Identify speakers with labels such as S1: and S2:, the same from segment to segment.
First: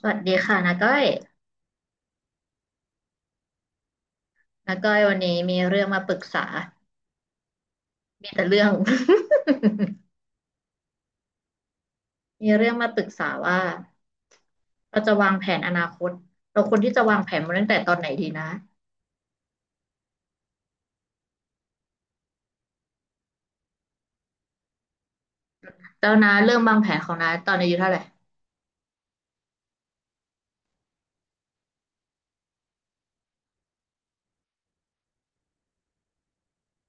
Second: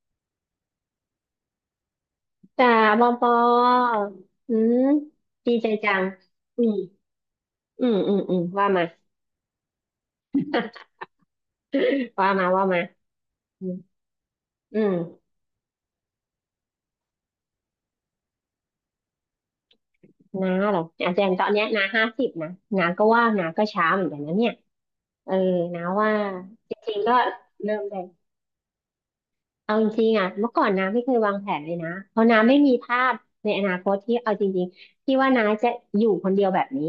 S1: สวัสดีค่ะนาก้อย
S2: จ้าปอปออื
S1: นา
S2: ม
S1: ก้อยวันนี้
S2: ดี
S1: มี
S2: ใจ
S1: เรื่อง
S2: จั
S1: มา
S2: ง
S1: ปรึกษา
S2: อืมอืมอืม
S1: มี
S2: อืม
S1: แต่เรื่อ
S2: ว่า
S1: ง
S2: มา ว่ามา
S1: มี
S2: ว่า
S1: เรื่อง
S2: มา
S1: มาปรึกษาว่า
S2: อืมอืม
S1: เราจะวางแผนอนาคตเราควรที่จะวางแผนมาตั้งแต่ตอนไหนดีนะ
S2: น้าเหรออาจารย์ตอนเนี้ยน้า50นะน้าก็ว่าน้าก็ช้าเหมือนกันนะเนี่ยเออน้า
S1: แล้
S2: ว่า
S1: วนาเริ่ม
S2: จ
S1: วางแผ
S2: ริ
S1: น
S2: ง
S1: ข
S2: ๆ
S1: อ
S2: ก็
S1: งนาตอนอายุ
S2: เริ่ม
S1: เท่าไห
S2: ได้
S1: ร่
S2: เอาจริงๆอ่ะเมื่อก่อนน้าไม่เคยวางแผนเลยนะเพราะน้าไม่มีภาพในอนาคตที่เอาจริงๆที่ว่าน้าจะอยู่คนเดียวแบบนี้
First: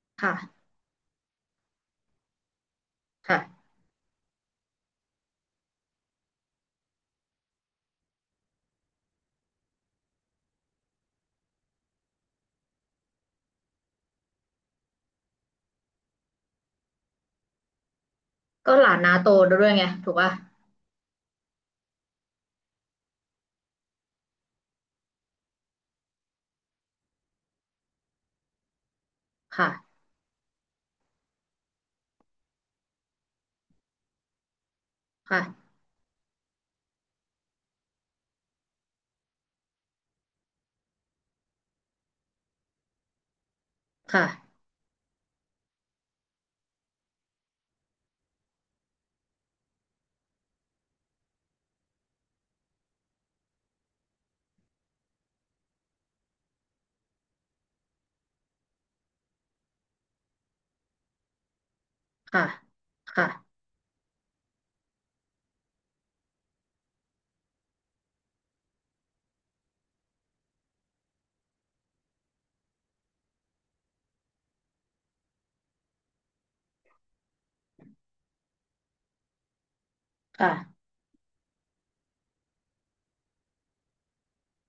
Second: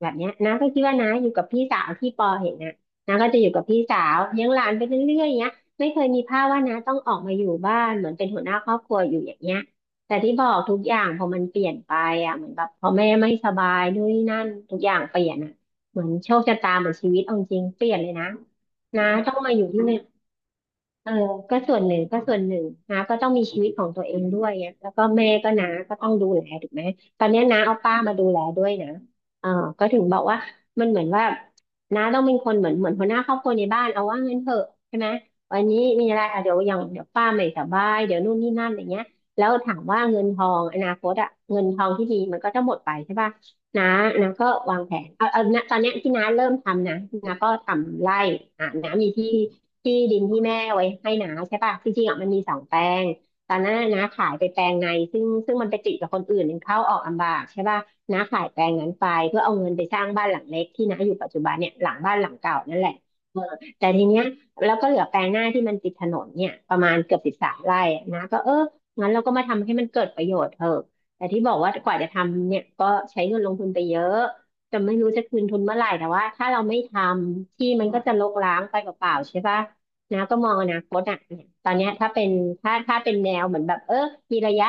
S2: แบบเนี้ยน้าก็
S1: ค่ะ
S2: คิดว่าน้าอยู่กับพี่สาวที่ปอเห็นนะน้าก็จะอยู่กับ
S1: ค่ะ
S2: พี่สาวเลี้ยงหลานไปเรื่อยๆเงี้ยไม่เคยมีภาพว่าน้าต้องออกมาอยู่บ้านเหมือนเป็นหัวหน้าครอบครัวอยู่อย่างเงี้ยแต่ที่บอกทุกอย่างพอมันเปลี่ยนไปอ่ะเหมือนแบบพอแม่ไม่สบายด้วยนนนี่นั่นทุกอย่างเปลี่ยนอ่ะเหมือนโชคชะตาเหมือนชีวิตเอาจริงเปลี่ยนเลยนะ
S1: ก็หลาน
S2: น้า
S1: นาโต
S2: ต้องมาอ
S1: ด้
S2: ยู่
S1: วย
S2: ที่
S1: ไงถูกป่ะ
S2: เออก็ส่วนหนึ่งก็ส่วนหนึ่งน้าก็ต้องมีชีวิตของตัวเองด้วยเนี่ยแล้วก็แม่ก็น้าก็ต้องดูแลถูกไหมตอนเนี้ยน้าเอาป้ามาดูแลด้วยนะเออก็
S1: ค่ะ
S2: ถึงบอกว่ามันเหมือนว่าน้าต้องเป็นคนเหมือนหัวหน้าครอบครัวในบ้านเอาว่างั้นเถอะใช่ไหมวัน
S1: ค่ะ
S2: นี้มีอะไรอ่ะเดี๋ยวอย่างเดี๋ยวป้าไม่สบายเดี๋ยวนู่นนี่นั่นอย่างเงี้ยแล้วถามว่าเงินทองอนาคตอะเงินทองที่ดีมันก็จะหมดไปใช่ป่ะน้าน้าก็
S1: ค่ะ
S2: วางแผนเอาณตอนเนี้ยที่น้าเริ่มทำนะน้าก็ทำไร่อ่ะน้ามีที่ ที่ดินที่แม่ไว้ให้นาใช่ป่ะจริงๆอ่ะมันมี2 แปลงตอนนั้นน่ะน้าขายไปแปลงในซึ่งมันไปติดกับคนอื่นมันเข้าออกลำบากใช่ป่ะน้าขายแปลงนั้นไปเพื่อเอาเงินไปสร้างบ้านหลังเล็กที่น้าอยู่ปัจจุบันเนี่ยหลังบ้านหลัง
S1: ค่ะ
S2: เก่านั่นแหละเออ
S1: ค่ะ
S2: แต่ทีเนี้ยแล้วก็เหลือแปลงหน้าที่มันติดถนนเนี่ยประมาณเกือบ13ไร่อะนะก็เอองั้นเราก็มาทำให้มันเกิดประโยชน์เถอะแต่ที่บอกว่ากว่าจะทำเนี่ยก็ใช้เงินลงทุนไปเยอะจะไม่รู้จะคืนทุนเมื่อไหร่แต่ว่าถ้าเราไม่ทำที่มันก็จะรกร้างไปเปล่าๆใช่ปะ นะก็ม
S1: ค่ะ
S2: องอนา
S1: ค่ะ
S2: คตอ่ะเนี่ยตอนเนี้ยถ้าเป็นถ้าเป็นแนวเหมือนแบบเออมีระยะ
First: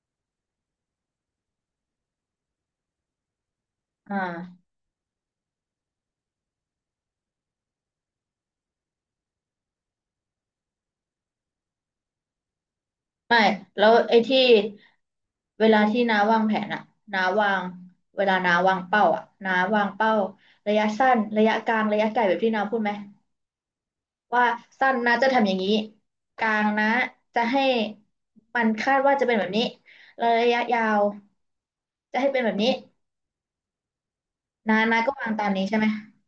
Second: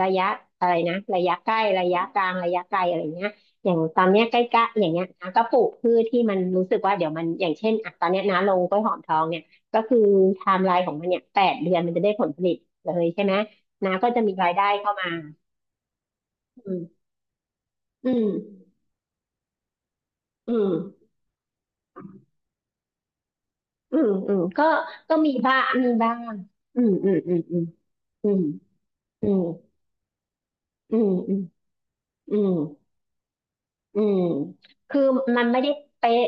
S2: ระยะอะไรนะระยะใกล้ระยะกลางระยะไกลอะไรเงี้ยอย่างตอน
S1: อ
S2: เนี้ยใก
S1: ่า
S2: ล้ๆอย่างเงี้ยนะก็ปลูกพืชที่มันรู้สึกว่าเดี๋ยวมันอย่างเช่นอ่ะตอนเนี้ยนะลงกล้วยหอมทองเนี่ยก็คือไทม์ไลน์ของมันเนี่ย8 เดือนมันจะได้ผลผลิตเลยใช่ไหม
S1: ไม่แล้
S2: นะ
S1: ว
S2: ก็
S1: ไอ้
S2: จะมี
S1: ที่
S2: รายได้เข้ามา
S1: เวลาที่น้าวางแผน
S2: อื
S1: อะ
S2: ม
S1: น้าวาง
S2: อื
S1: เว
S2: ม
S1: ลาน้าวางเป้าอะน้าวางเป้า
S2: อืม
S1: ระยะสั้นระยะกลางระยะไกลแบบที่น้าพูดไหม
S2: อืมอืม
S1: ว่า
S2: ก็
S1: สั้นน้า
S2: ก็
S1: จะ
S2: มี
S1: ทำอ
S2: บ้า
S1: ย่าง
S2: ง
S1: นี้
S2: มีบ้าง
S1: กลาง
S2: อื
S1: นะ
S2: มอืมอื
S1: จะ
S2: มอื
S1: ให้
S2: ม
S1: มันคาดว่าจะ
S2: อื
S1: เป็น
S2: ม
S1: แบบนี้แล้วระยะยา
S2: อื
S1: ว
S2: มอืม
S1: จะให้
S2: อื
S1: เป็น
S2: ม
S1: แบบ
S2: อื
S1: นี้
S2: ม อืม
S1: น้า
S2: คือ
S1: ก็วาง
S2: มั
S1: ตา
S2: น
S1: ม
S2: ไม่
S1: นี้
S2: ได้
S1: ใช่ไหม
S2: เป๊ะ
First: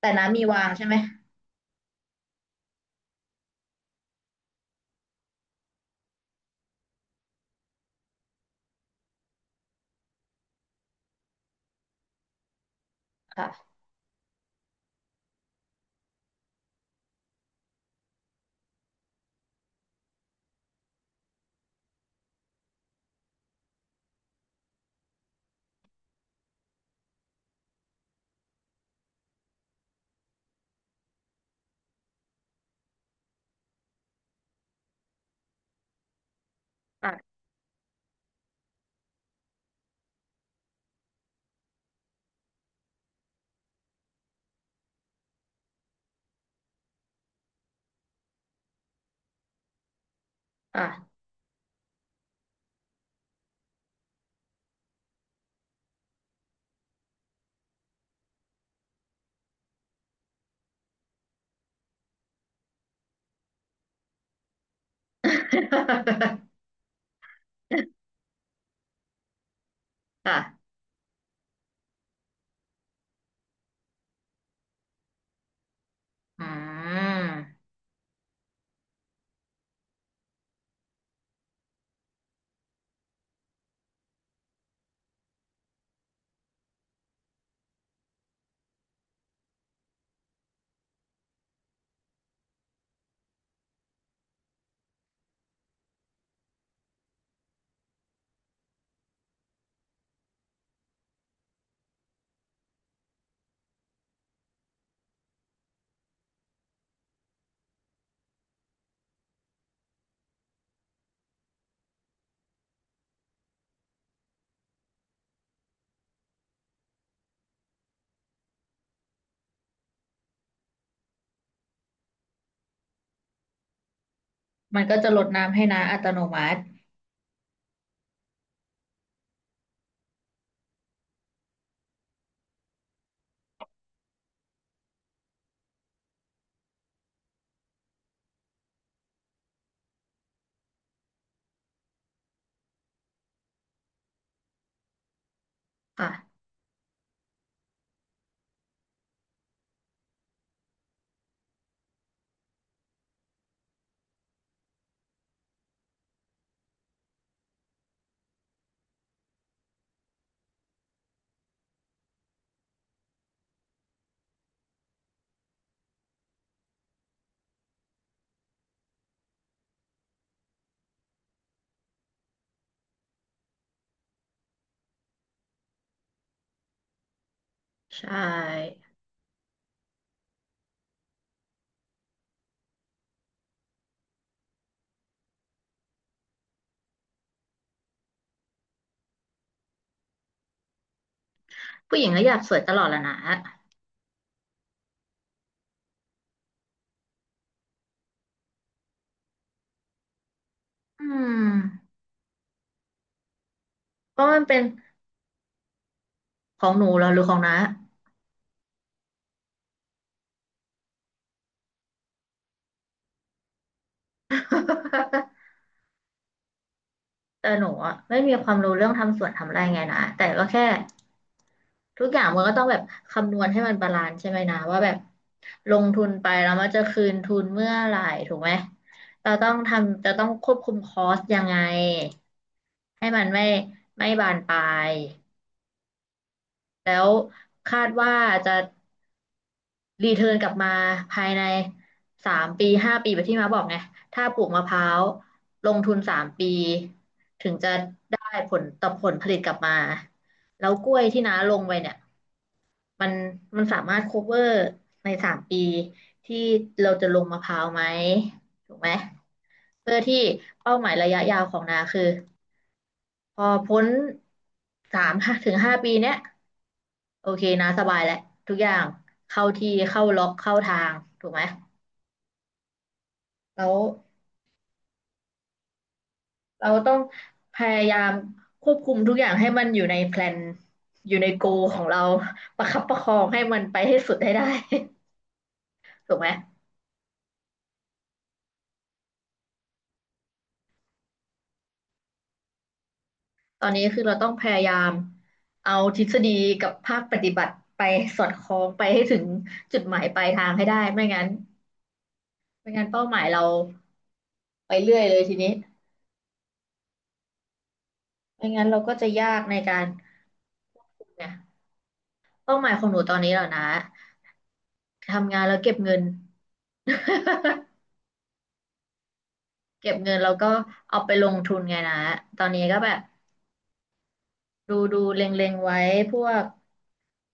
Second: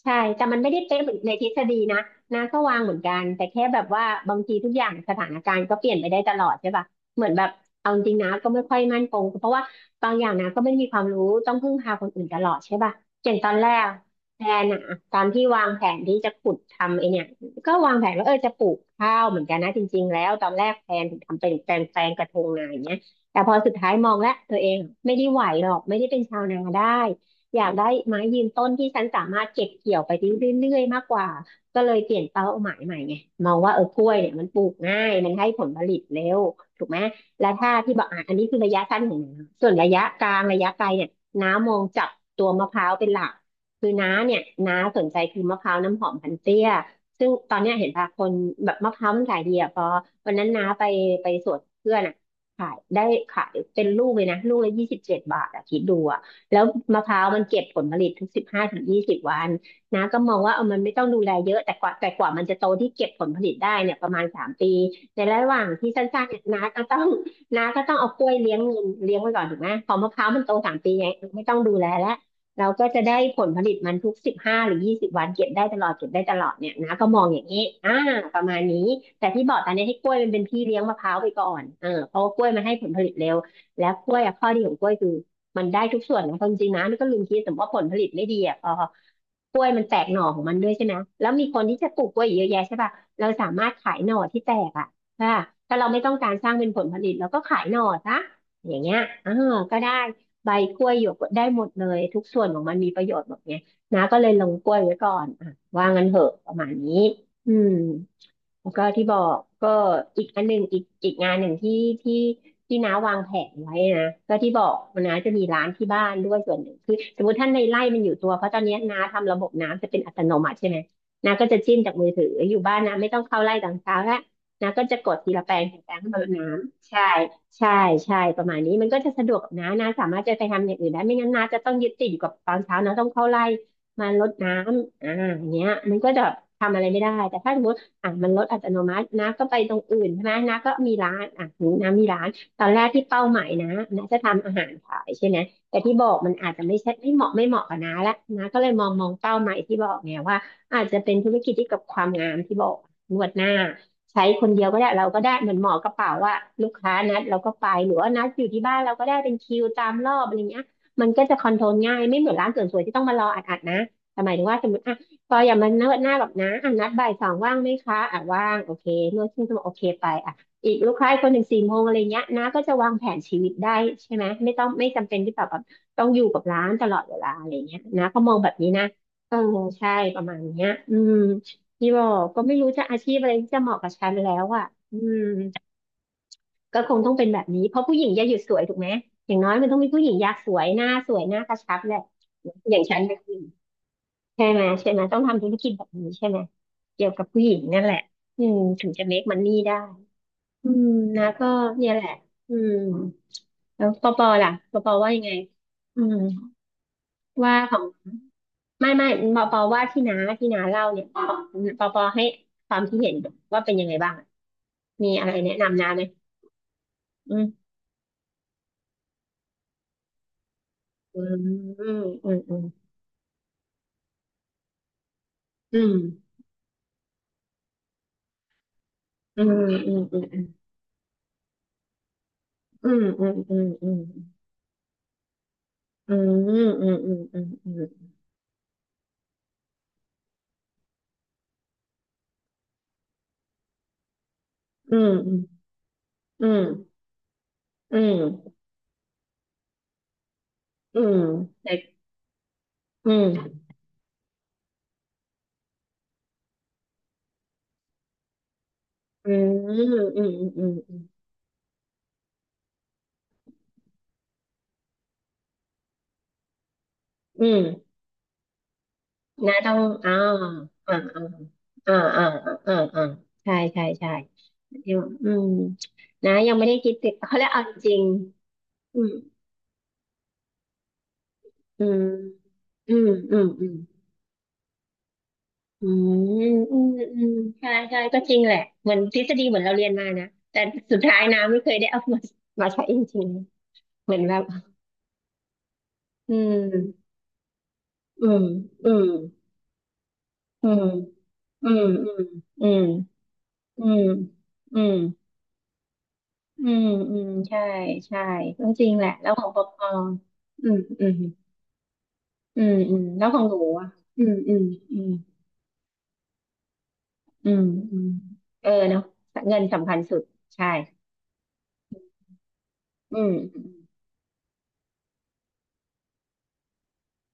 S1: แต่
S2: ใช่
S1: น้ามี
S2: แต่มัน
S1: วาง
S2: ไม่ได้
S1: ใช่ไหม
S2: เป๊ะเหมือนในทฤษฎีนะนะก็วางเหมือนกันแต่แค่แบบว่าบางทีทุกอย่างสถานการณ์ก็เปลี่ยนไปได้ตลอดใช่ป่ะเหมือนแบบเอาจริงนะก็ไม่ค่อยมั่นคงเพราะว่าบางอย่างนะก็ไม่มีความรู้ต้องพึ่งพาคนอื่นตลอดใช่ป่ะอย่างตอนแร
S1: ค่ะ
S2: กแพลนอะตอนที่วางแผนที่จะขุดทำไอเนี่ยก็วางแผนว่าเออจะปลูกข้าวเหมือนกันนะจริงๆแล้วตอนแรกแพลนถึงทำเป็นแปลงแปลงกระทงนาอย่างเงี้ยแต่พอสุดท้ายมองแล้วตัวเอง ไม่ได้ไหวหรอกไม่ได้เป็นชาวนาได้อยากได้ไม้ยืนต้นที่ฉันสามารถเก็บเกี่ยวไปได้เรื่อยๆมากกว่าก็เลยเปลี่ยนเป้าหมายใหม่ไงมองว่าเออกล้วยเนี่ยมันปลูกง่ายมันให้ผลผลิตเร็วถูกไหม
S1: อ่ะ
S2: และถ้าที่บอกอ่ะอันนี้คือระยะสั้นของน้าส่วนระยะกลางระยะไกลเนี่ยน้ามองจับตัวมะพร้าวเป็นหลักคือน้าเนี่ยน้าสนใจคือมะพร้าวน้ำหอมพันเตี้ยซึ่งตอนเนี้ยเห็นป่ะคนแบบมะพร้าวมันขายดีอ่ะพอวันนั้นน้าไป
S1: อ่ะ
S2: ไปสวนเพื่อนอ่ะ ขายได้ขายเป็นลูกเลยนะลูกละ27 บาทอะคิดดูอะแล้วมะพร้าวมันเก็บผลผลิตทุก15-20 วันนะก็มองว่าเออมันไม่ต้องดูแลเยอะแต่กว่ามันจะโตที่เก็บผลผลิตได้เนี่ยประมาณสามปีในระหว่างที่สั้นๆเนี่ยน้าก็ต้องเอากล้วยเลี้ยงเงินเลี้ยงไว้ก่อนถูกไหมพอมะพ ร้าว
S1: อ่ะ
S2: มันโตสามปีไงไม่ต้องดูแลแล้ว เราก็จะได้ผลผลิตมันทุก15 หรือ 20 วันเก็บได้ตลอดเก็บได้ตล
S1: อ่
S2: อดเนี่ยนะก็
S1: า
S2: มองอย่างนี้อ่าประมาณนี้แต่ที่บอกตอนนี้ให้กล้วยมันเป็นพี่เลี้ยงมะพร้าวไปก่อนเออเพราะว่ากล้วยมันให้ผลผลิตเร็วแล้วกล้วยอะข้อดีของกล้วยคือมันได้ทุกส่วนนะความจริงนะนี่ก็ลืมคิดสมมติว่าผลผลิตไม่ดีอ่ะพอกล้วยมันแตกหน่อของมันด้วยใช่ไหมแล้วมีคนที่จะปลูกกล้วยเยอะแยะใช่ป่ะเราสามารถขายหน่อที่แตกอ่ะถ้าถ้าเราไม่ต้องการสร้างเป็นผลผลิตเราก็ขายหน่อซะอย่างเงี้ยอ่าก็ได้ ใบกล้วยหยวกได้หมดเลยทุกส่วนของมันมีประโยชน์หมดไงนะาก็เลยลงกล้วยไว้ก่อนอ่ะว่างั้นเหอะประมาณนี้อืม แล้วก็ที่บอกก็อีกอันหนึ่งอีกงานหนึ่งที่ที่น้าวางแผนไว้นะก็ที่บอกว่าน้าจะมีร้านที่บ้านด้วยส่วนหนึ่งคือสมมติท่านในไร่มันอยู่ตัวเพราะตอนนี้น้าทำระบบน้ำจะเป็นอัตโนมัติใช่ไหมน้าก็จะจิ้มจากมือถืออยู่บ้านน้าไม่ต้องเข้าไร่ตอนเช้าละน้า
S1: มั
S2: ก็
S1: นก็
S2: จะ
S1: จะ
S2: กด
S1: ลด
S2: ทีละแป
S1: น้ำ
S2: ล
S1: ให้
S2: งที
S1: น้า
S2: ละแปล
S1: อั
S2: ง
S1: ต
S2: ให้
S1: โน
S2: มันรดน้
S1: มัติ
S2: ำใช่ใช่ใช่ประมาณนี้มันก็จะสะดวกกับน้าน้าสามารถจะไปทำอย่างอื่นได้ไม่งั้นน้าจะต้องยึดติดอยู่กับตอนเช้าน้าต้องเข้าไร่มารดน้ำอ่าอย่างเงี้ยมันก็จะทำอะไรไม่ได้แต่ถ้าสมมติ อ่ะมันลดอัตโนมัตินะก็ไปตรงอื่นใช่ไหมน้าก็มีร้านอ่ะน้ามีร้านตอนแรกที่เป้าหมายนะน้าจะทำอาหารขายใช่ไหมแต่ที่บอกมัน
S1: ค่ะ
S2: อาจจะไม่ใช่ไม่เหมาะกับน้าละน้าก็เลยมองเป้าหมายที่บอกไงว่าอาจจะเป็นธุรกิจที่กับความงามที่บอกนวดหน้าใช้คนเดียวก็ได้เราก็ได้เหมือนหมอกระเป๋าว่าลูกค้านัดเราก็ไปหรือว่านัดอยู่ที่บ้านเราก็ได้เป็นคิวตามรอบอะไรเงี้ยมันก็จะคอนโทรลง่ายไม่เหมือนร้านเสริมสวยที่ต้องมารออัดๆนะหมายถึงว่าสมมติ พออย่ามาเนิร์ดหน้าแบบนะอ่ะนัดบ่ายสองว่างไหมคะอ่ะว่างโอเคนวดครึ่งชั่วโมงโอเคไปอ่ะอีกลูกค้าอีกคนหนึ่งสี่โมงอะไรเงี้ยนะก็จะวางแผนชีวิตได้ใช่ไหมไม่ต้องไม่จำเป็นที่แบบว่าต้องอยู่กับร้านตลอดเวลาอะไรเงี้ย
S1: ใช
S2: นะก็มองแบบนี้
S1: ่
S2: นะเออใช่ประมาณเนี้ยอืมพี่บอกก็ไม่รู้จะอาชีพอะไรที่จะเหมาะกับฉันแล้วอ่ะอืมก็คงต้องเป็นแบบนี้เพราะผู้หญิงอย่าหยุดสวยถูกไหมอย่างน้อยมันต้องมีผู้หญิงอยากสวยหน้าสวยหน้ากระชับแห
S1: ผู้ห
S2: ละ
S1: ญิงก็อยากสวยต
S2: อ
S1: ล
S2: ย่า
S1: อ
S2: ง
S1: ดแห
S2: ฉั
S1: ละ
S2: น
S1: นะ
S2: ใช่ไหมใช่ไหมต้องทำธุรกิจแบบนี้ใช่ไหมเกี่ยวกับผู้หญิงนั่นแหละอืมถึงจะ make money ได้อืม
S1: อื
S2: นะก็เนี่
S1: ม
S2: ยแหละอืมแล้วปอ
S1: เพ
S2: ปอ
S1: ราะมัน
S2: ล่ะ
S1: เป็น
S2: ปอปอว่ายังไงอืม
S1: ของหนูเหรอหรือของน้า
S2: ว่าของไม่ปอปอว่าที่น้าเล่าเนี่ยปอปอให้ความคิดเห็นว่าเป็นยังไงบ้างอะมีอะไรแนะ นำน้าไหมอื
S1: แต่
S2: ม
S1: หนูอะไม่มีความรู้เรื่องทำสวนทำไร่ไงนะแต่ก็แค่
S2: อืมอื
S1: ทุกอย่าง
S2: ม
S1: มันก็
S2: อื
S1: ต้อ
S2: ม
S1: งแบบคำนวณให้มันบาลานซ์ใช่ไหมนะว่าแบบล
S2: อื
S1: ง
S2: ม
S1: ทุนไปแล้วมันจะคืนทุนเมื่อไหร่ถูกไหมเรา
S2: อื
S1: ต้อ
S2: ม
S1: ง
S2: อืม
S1: ทำจะ
S2: อ
S1: ต้อง
S2: ื
S1: ค
S2: ม
S1: วบคุมคอสยังไง
S2: อืม
S1: ให้มั
S2: อื
S1: น
S2: ม
S1: ไม่
S2: อืม
S1: ไม่บานปลาย
S2: อืมอืมอื
S1: แล้
S2: ม
S1: ว
S2: อืมอื
S1: คาดว่า
S2: ม
S1: จะ รีเทิร์นกลับมาภายใน3 ปี 5 ปีแบบที่มาบอกไงถ้าปลูกมะพร้า
S2: อื
S1: ว
S2: มอืม
S1: ลงทุนสาม
S2: อื
S1: ปี
S2: มอืมอืม
S1: ถึงจะ
S2: อื
S1: ได้ผ
S2: ม
S1: ลต่อผลผลิตกลับมาแล้วกล้ว
S2: อื
S1: ย
S2: ม
S1: ที่น้าลง
S2: แต่
S1: ไปเนี่ยมั
S2: อื
S1: นมั
S2: ม
S1: นสามารถ cover ใน3 ปีที่เราจะลงมะพร้าวไหมถูกไหม
S2: อืม
S1: เพื่อที่
S2: อืมอืม
S1: เป้าหมา
S2: อื
S1: ย
S2: ม
S1: ระยะยาวของนาคือ พอพ้น3 ถึง 5 ปีเนี้ยโอเค
S2: อืม
S1: นะสบายแหละทุกอย่างเข้า
S2: นะ
S1: ที่
S2: ต้อง
S1: เข้า
S2: อ่า
S1: ล็อกเข้าทาง
S2: อ่าอ่า
S1: ถูกไหม
S2: อ่าอ่าอ่าอ่าใช่
S1: แล้ว
S2: ใช่ใช่ยังอืมนะยังไม่
S1: เรา
S2: ได้
S1: ต้
S2: คิ
S1: อ
S2: ด
S1: ง
S2: ติดเขาเรียก
S1: พ
S2: เอา
S1: ยา
S2: จ
S1: ยา
S2: ริง
S1: มควบคุม
S2: อืม
S1: ทุกอย่างให้มันอยู่ในแพลนอยู่ในโกขอ
S2: อื
S1: งเรา
S2: ม
S1: ประคับป
S2: อื
S1: ระค
S2: ม
S1: อง
S2: อื
S1: ให้
S2: ม
S1: มัน
S2: อืม
S1: ไปให้สุดให้ได้
S2: อื
S1: ถูกไหม
S2: มอืมอืมใช่ใช่ก็จริงแหละเหมือนทฤษฎีเหมือนเราเรียนมานะแต่สุดท้ายนำไม่เคยได้เอามามาใช้จริง
S1: ตอนนี้คือ
S2: ๆเห
S1: เรา
S2: มือน
S1: ต้อง
S2: แบ
S1: พ
S2: บ
S1: ยายามเอาทฤษฎี
S2: อื
S1: กับภา
S2: ม
S1: คปฏิบัติไปสอ
S2: อื
S1: ดค
S2: ม
S1: ล้องไป
S2: อื
S1: ให้
S2: ม
S1: ถึงจุดหมายปลายทางให้
S2: อื
S1: ได้
S2: ม
S1: ไม่งั้น
S2: อืมอื
S1: ไม่
S2: ม
S1: งั้นเป้าหมายเรา
S2: อืม อืม
S1: ไป
S2: อืม
S1: เรื่อยเลยทีนี้
S2: อืมอืมใช่ ใช่
S1: ไม่
S2: ก็
S1: งั้นเรา
S2: จริ
S1: ก็
S2: งแห
S1: จะ
S2: ละ แล้ว
S1: ยา
S2: ข
S1: ก
S2: อง
S1: ใน
S2: ปอป
S1: การ
S2: ออืมอืม
S1: เนี่ยเป้า
S2: อื
S1: หมา
S2: ม
S1: ยของห
S2: อื
S1: นู
S2: ม
S1: ตอน
S2: แล้ว
S1: นี้
S2: ข
S1: เหร
S2: อง
S1: อ
S2: หนู
S1: นะ
S2: อ่ะอืมอืมอืม
S1: ทำงานแล้วเก็บเงิน
S2: อืม อืมเออเนาะเงินสำ
S1: เก็
S2: คั
S1: บ
S2: ญ
S1: เงิ
S2: สุ
S1: น
S2: ด
S1: แล้วก็
S2: ใช่
S1: เอาไปลงทุนไงนะตอนนี้ก็แบบ
S2: อืมอม
S1: ดูเล็งๆไว้พวก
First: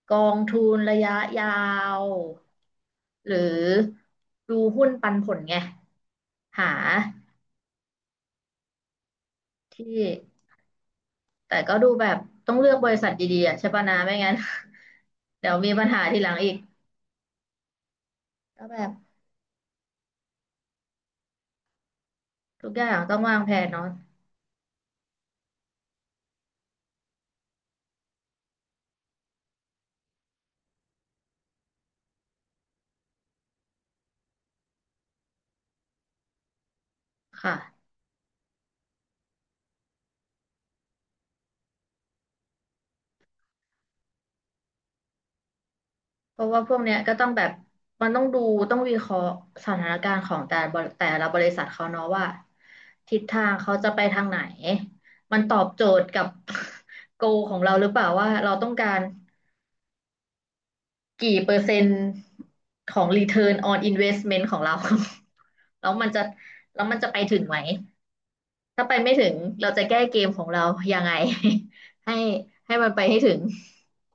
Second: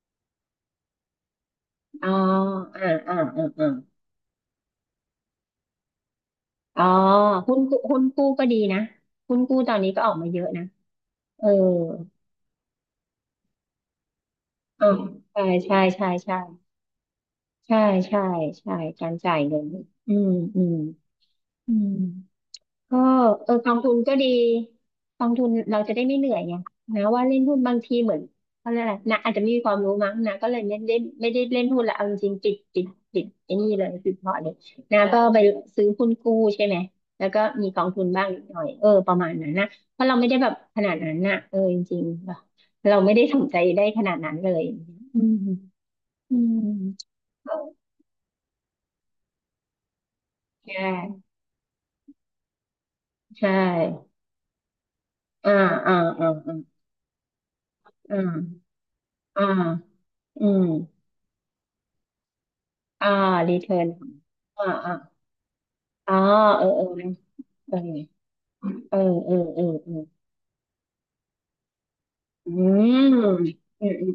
S1: กองทุนระยะยาว
S2: อ๋ออ่าอ่า
S1: หรื
S2: อ่าอ่า
S1: อดูหุ้นปันผลไงหา
S2: อ๋อหุ้นกู้หุ้นกู้ก็ดีนะหุ้นกู้ตอนนี้ก็
S1: ที่
S2: ออกมาเยอะนะเออ
S1: แต่ก็ดูแบบต้องเลือกบริษัทดีๆอะใช่ปะนะไม่งั้น
S2: อ๋อ ใช่
S1: เดี๋ยวมี
S2: ใช่
S1: ปัญหา
S2: ใช่
S1: ทีหลัง
S2: ใช่
S1: อีก
S2: ใช่ใช่
S1: ก็
S2: ใช่
S1: แบบ
S2: การจ่ายเงิน อืมอืมอืม
S1: ทุกอย่า
S2: ก็
S1: งต้องวาง
S2: เอ
S1: แผ
S2: อ
S1: น
S2: กอง
S1: เนาะ
S2: ทุนก็ดีกองทุนเราจะได้ไม่เหนื่อยไงนะว่าเล่นหุ้นบางทีเหมือนเขาเรียกอะไรนะอาจจะไม่มีความรู้มั้งนะก็เลยไม่ได้เล่นหุ้นละเอาจริงๆปิดไอ้นี่เลยปิดพอร์ตเลยนะก็ไปซื้อหุ้นกู้ใช่ไหมแล้วก็มีกอ
S1: ค่ะ
S2: งทุนบ้างนิดหน่อยเออประมาณนั้นนะเพราะเราไม่ได้แบบขนาดนั้นนะเออจริงๆเราไม่ได้สนใจได้ขนาดนั้นเลยอืมอื
S1: เพราะ
S2: ม
S1: ว่าพวกเนี้ยก็ต้องแบบมันต้องดูต้องวิเคราะห์สถานการณ์ของแต่ละ
S2: ใช
S1: บริแต่ละ
S2: ่
S1: บริษัทเขาเนาะว่าทิศทา
S2: ใช่
S1: งเขาจะไปทางไหนมันต
S2: อ่า
S1: อบโจ
S2: อ่า
S1: ทย์กับ
S2: อ่า
S1: โกของเราหรือเปล่า
S2: อ่
S1: ว่าเราต้
S2: า
S1: องการ
S2: อ่าอาอืม
S1: กี่เปอร์เซ็นต์ของ
S2: อ่า
S1: Return
S2: รีเทิ
S1: on
S2: ร์น
S1: Investment ของ
S2: อ่า
S1: เรา
S2: อ่า
S1: แล้วมัน
S2: อ่า
S1: จะ
S2: เออ
S1: แล้
S2: เอ
S1: ว
S2: อ
S1: มันจะไปถึงไหมถ้าไป
S2: เออ
S1: ไม่ถึ
S2: เอ
S1: ง
S2: อเออ
S1: เราจะ
S2: เออเออ
S1: แก้เกมของเรายังไง ให้
S2: อื
S1: ให้มัน
S2: ม
S1: ไปให้ถึง
S2: อืมอืม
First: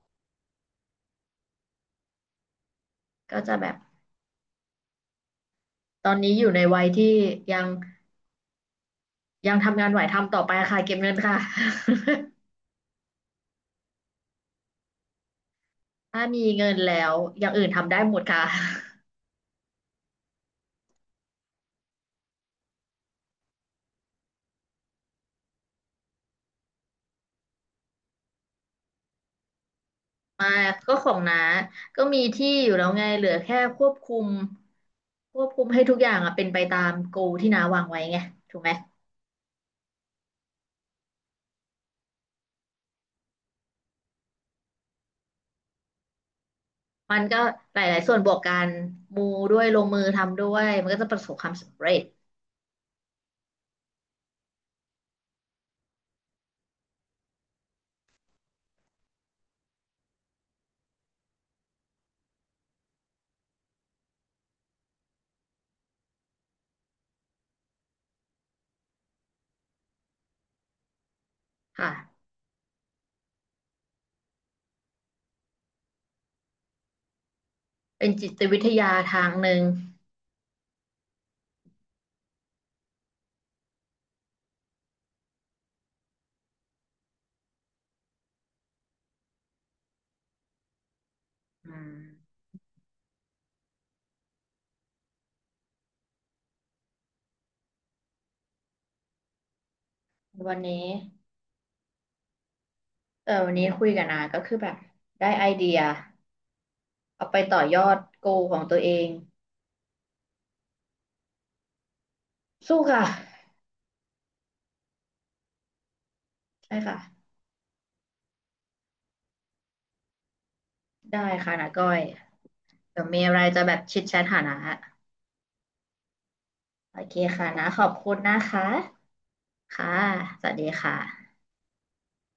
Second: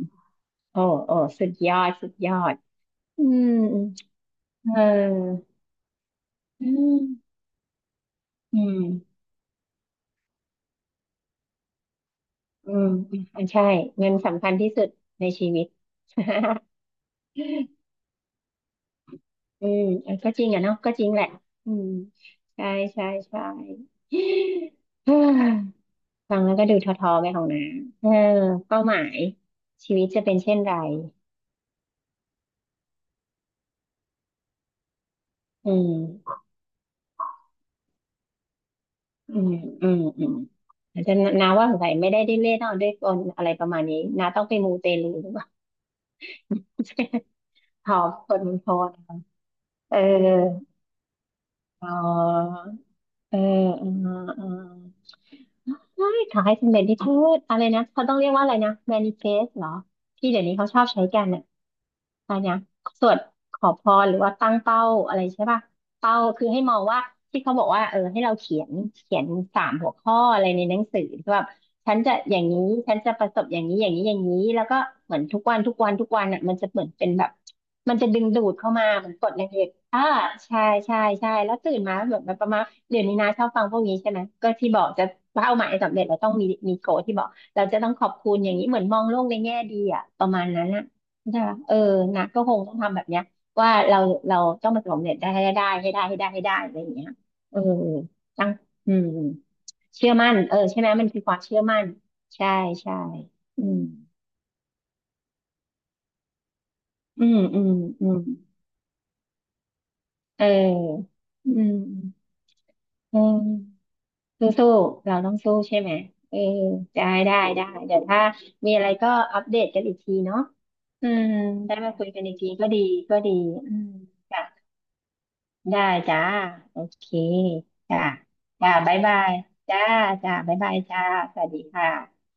S2: โอ้โอ้สุดยอดสุดยอดอื
S1: ก็
S2: ม
S1: จะแบบ
S2: เออ
S1: ตอนนี้อยู่ใน
S2: อื
S1: วัย
S2: ม
S1: ที่ยัง
S2: อืม
S1: ยังทำงานไหวทำต่อไปค่ะเก็บเงินค่ะ
S2: อืมอ่มใช่เงินสำคัญที่สุดในชีวิต
S1: ถ้ามีเงินแล้วอย่างอื่นทำได้หมดค่ะ
S2: อืมเออก็จริงอ่ะเนาะก็จริงแหละอืมใช่ใช่ใช่เฮ้ยฟังแล้วก็ดูท้อๆไปของน้าเออเป้าหมายชีวิตจะเป็นเช่
S1: มา
S2: นไร
S1: ก็ของน้าก็มีที่อยู่แล้วไงเหลือแค่ควบคุม
S2: อื
S1: ให้ทุกอย่างอะ
S2: ม
S1: เป็นไปตามโกที่น้าวางไว้ไงถูกไหม
S2: อืมอืมอืมอาจจะนาว่าสงสัยไม่ได้ไดิ้นเล่นเอาด้วยกลอะไรประมาณนี้นาต้องไปมูเตลูหรือเปล่า
S1: มันก็ห
S2: หอ
S1: ลายๆ
S2: ม
S1: ส่วนบ
S2: ค
S1: วก
S2: น
S1: กั
S2: มันพ
S1: น
S2: อนะ
S1: มูด้วยลง
S2: เออ
S1: มือทำด้วยมันก็จะประสบความสำ
S2: อ๋อ
S1: เร็จ
S2: เออเออเออใช่ขายสำเร็จที่เธออะไรนะเขาต้องเรียกว่าอะไรนะแมนิเฟสเหรอที่เดี๋ยวนี้เขาชอบใช้กันอ่ะอะไรนะสวดขอพรหรือว่าตั้งเป้าอะไรใช่ป่ะ เป้าคือให้มองว่าที่เขาบอกว่าเออให้เราเขียนสามหัวข้ออะไรในหนังสือที่แบบฉันจะ
S1: ค่ะ
S2: อย่างนี้ฉันจะประสบอย่างนี้อย่างนี้อย่างนี้แล้วก็เหมือนทุกวันทุกวันทุกวันอ่ะมันจะเหมือนเป็นแบบมันจะ
S1: เป็น
S2: ดึง
S1: จิ
S2: ดู
S1: ต
S2: ด
S1: วิท
S2: เข้ามา
S1: ยา
S2: เหมือน
S1: ทา
S2: ก
S1: ง
S2: ดแร
S1: ห
S2: ง
S1: นึ่
S2: เห
S1: ง
S2: ล็กอ่าใช่ใช่ใช่แล้วตื่นมาเหมือนแบบประมาณเดี๋ยวนี้นะชอบฟังพวกนี้ใช่ไหมก็ที่บอกจะเป้าหมายสำเร็จเราต้องมีโกที่บอกเราจะต้องขอบคุณอย่างนี้เหมือนมองโลกในแง่ดีอ่ะประมาณนั้นอ่ะใช่ปะ
S1: อื
S2: เออ
S1: ม
S2: นะก็คงต้องทำแบบเนี้ย ว่าเราต้องมาสำเร็จได้ให้ได้ให้ได้ให้ได้ให้ได้อะไรอย่างเงี้ยเออตั้งอืมเชื่อมั่น
S1: วั
S2: เออ
S1: น
S2: ใช่
S1: นี้
S2: ไหมมันคือความเชื่อมั่นใช่ใช่
S1: เออวัน
S2: อื
S1: นี้
S2: ม
S1: คุยกับนาก็คือแบบได้ไอเดีย
S2: อื
S1: เอาไป
S2: ม
S1: ต่อ
S2: อืม
S1: ยอด
S2: อืม
S1: โกของตัวเอง
S2: เอออืม
S1: สู้ค่ะ
S2: อืมสู้สู้เราต้องสู้ใช่ไหมเออ
S1: ใช่ค่ะ
S2: ได้ได้ได้เดี๋ยวถ้ามีอะไรก็อัปเดตกันอีกทีเนาะอื
S1: ได้
S2: ม
S1: ค่ะนา
S2: ได้
S1: ก้อ
S2: มา
S1: ย
S2: คุยกันอีกทีก็ดี
S1: เดี๋ยว
S2: ก็
S1: มี
S2: ดี
S1: อะไรจะ
S2: อื
S1: แบบ
S2: ม
S1: ชิดแชทหา
S2: จ้ะ
S1: นะ
S2: ได้จ้า โอ
S1: โอ
S2: เค
S1: เคค่ะนะขอบ
S2: จ้า
S1: คุณนะคะ
S2: จ้าบ๊ายบายจ้า
S1: ค่ะ
S2: จ้า
S1: สวั
S2: บ๊า
S1: ส
S2: ย
S1: ดี
S2: บาย
S1: ค่ะ
S2: จ้า สวัสดีค่ะ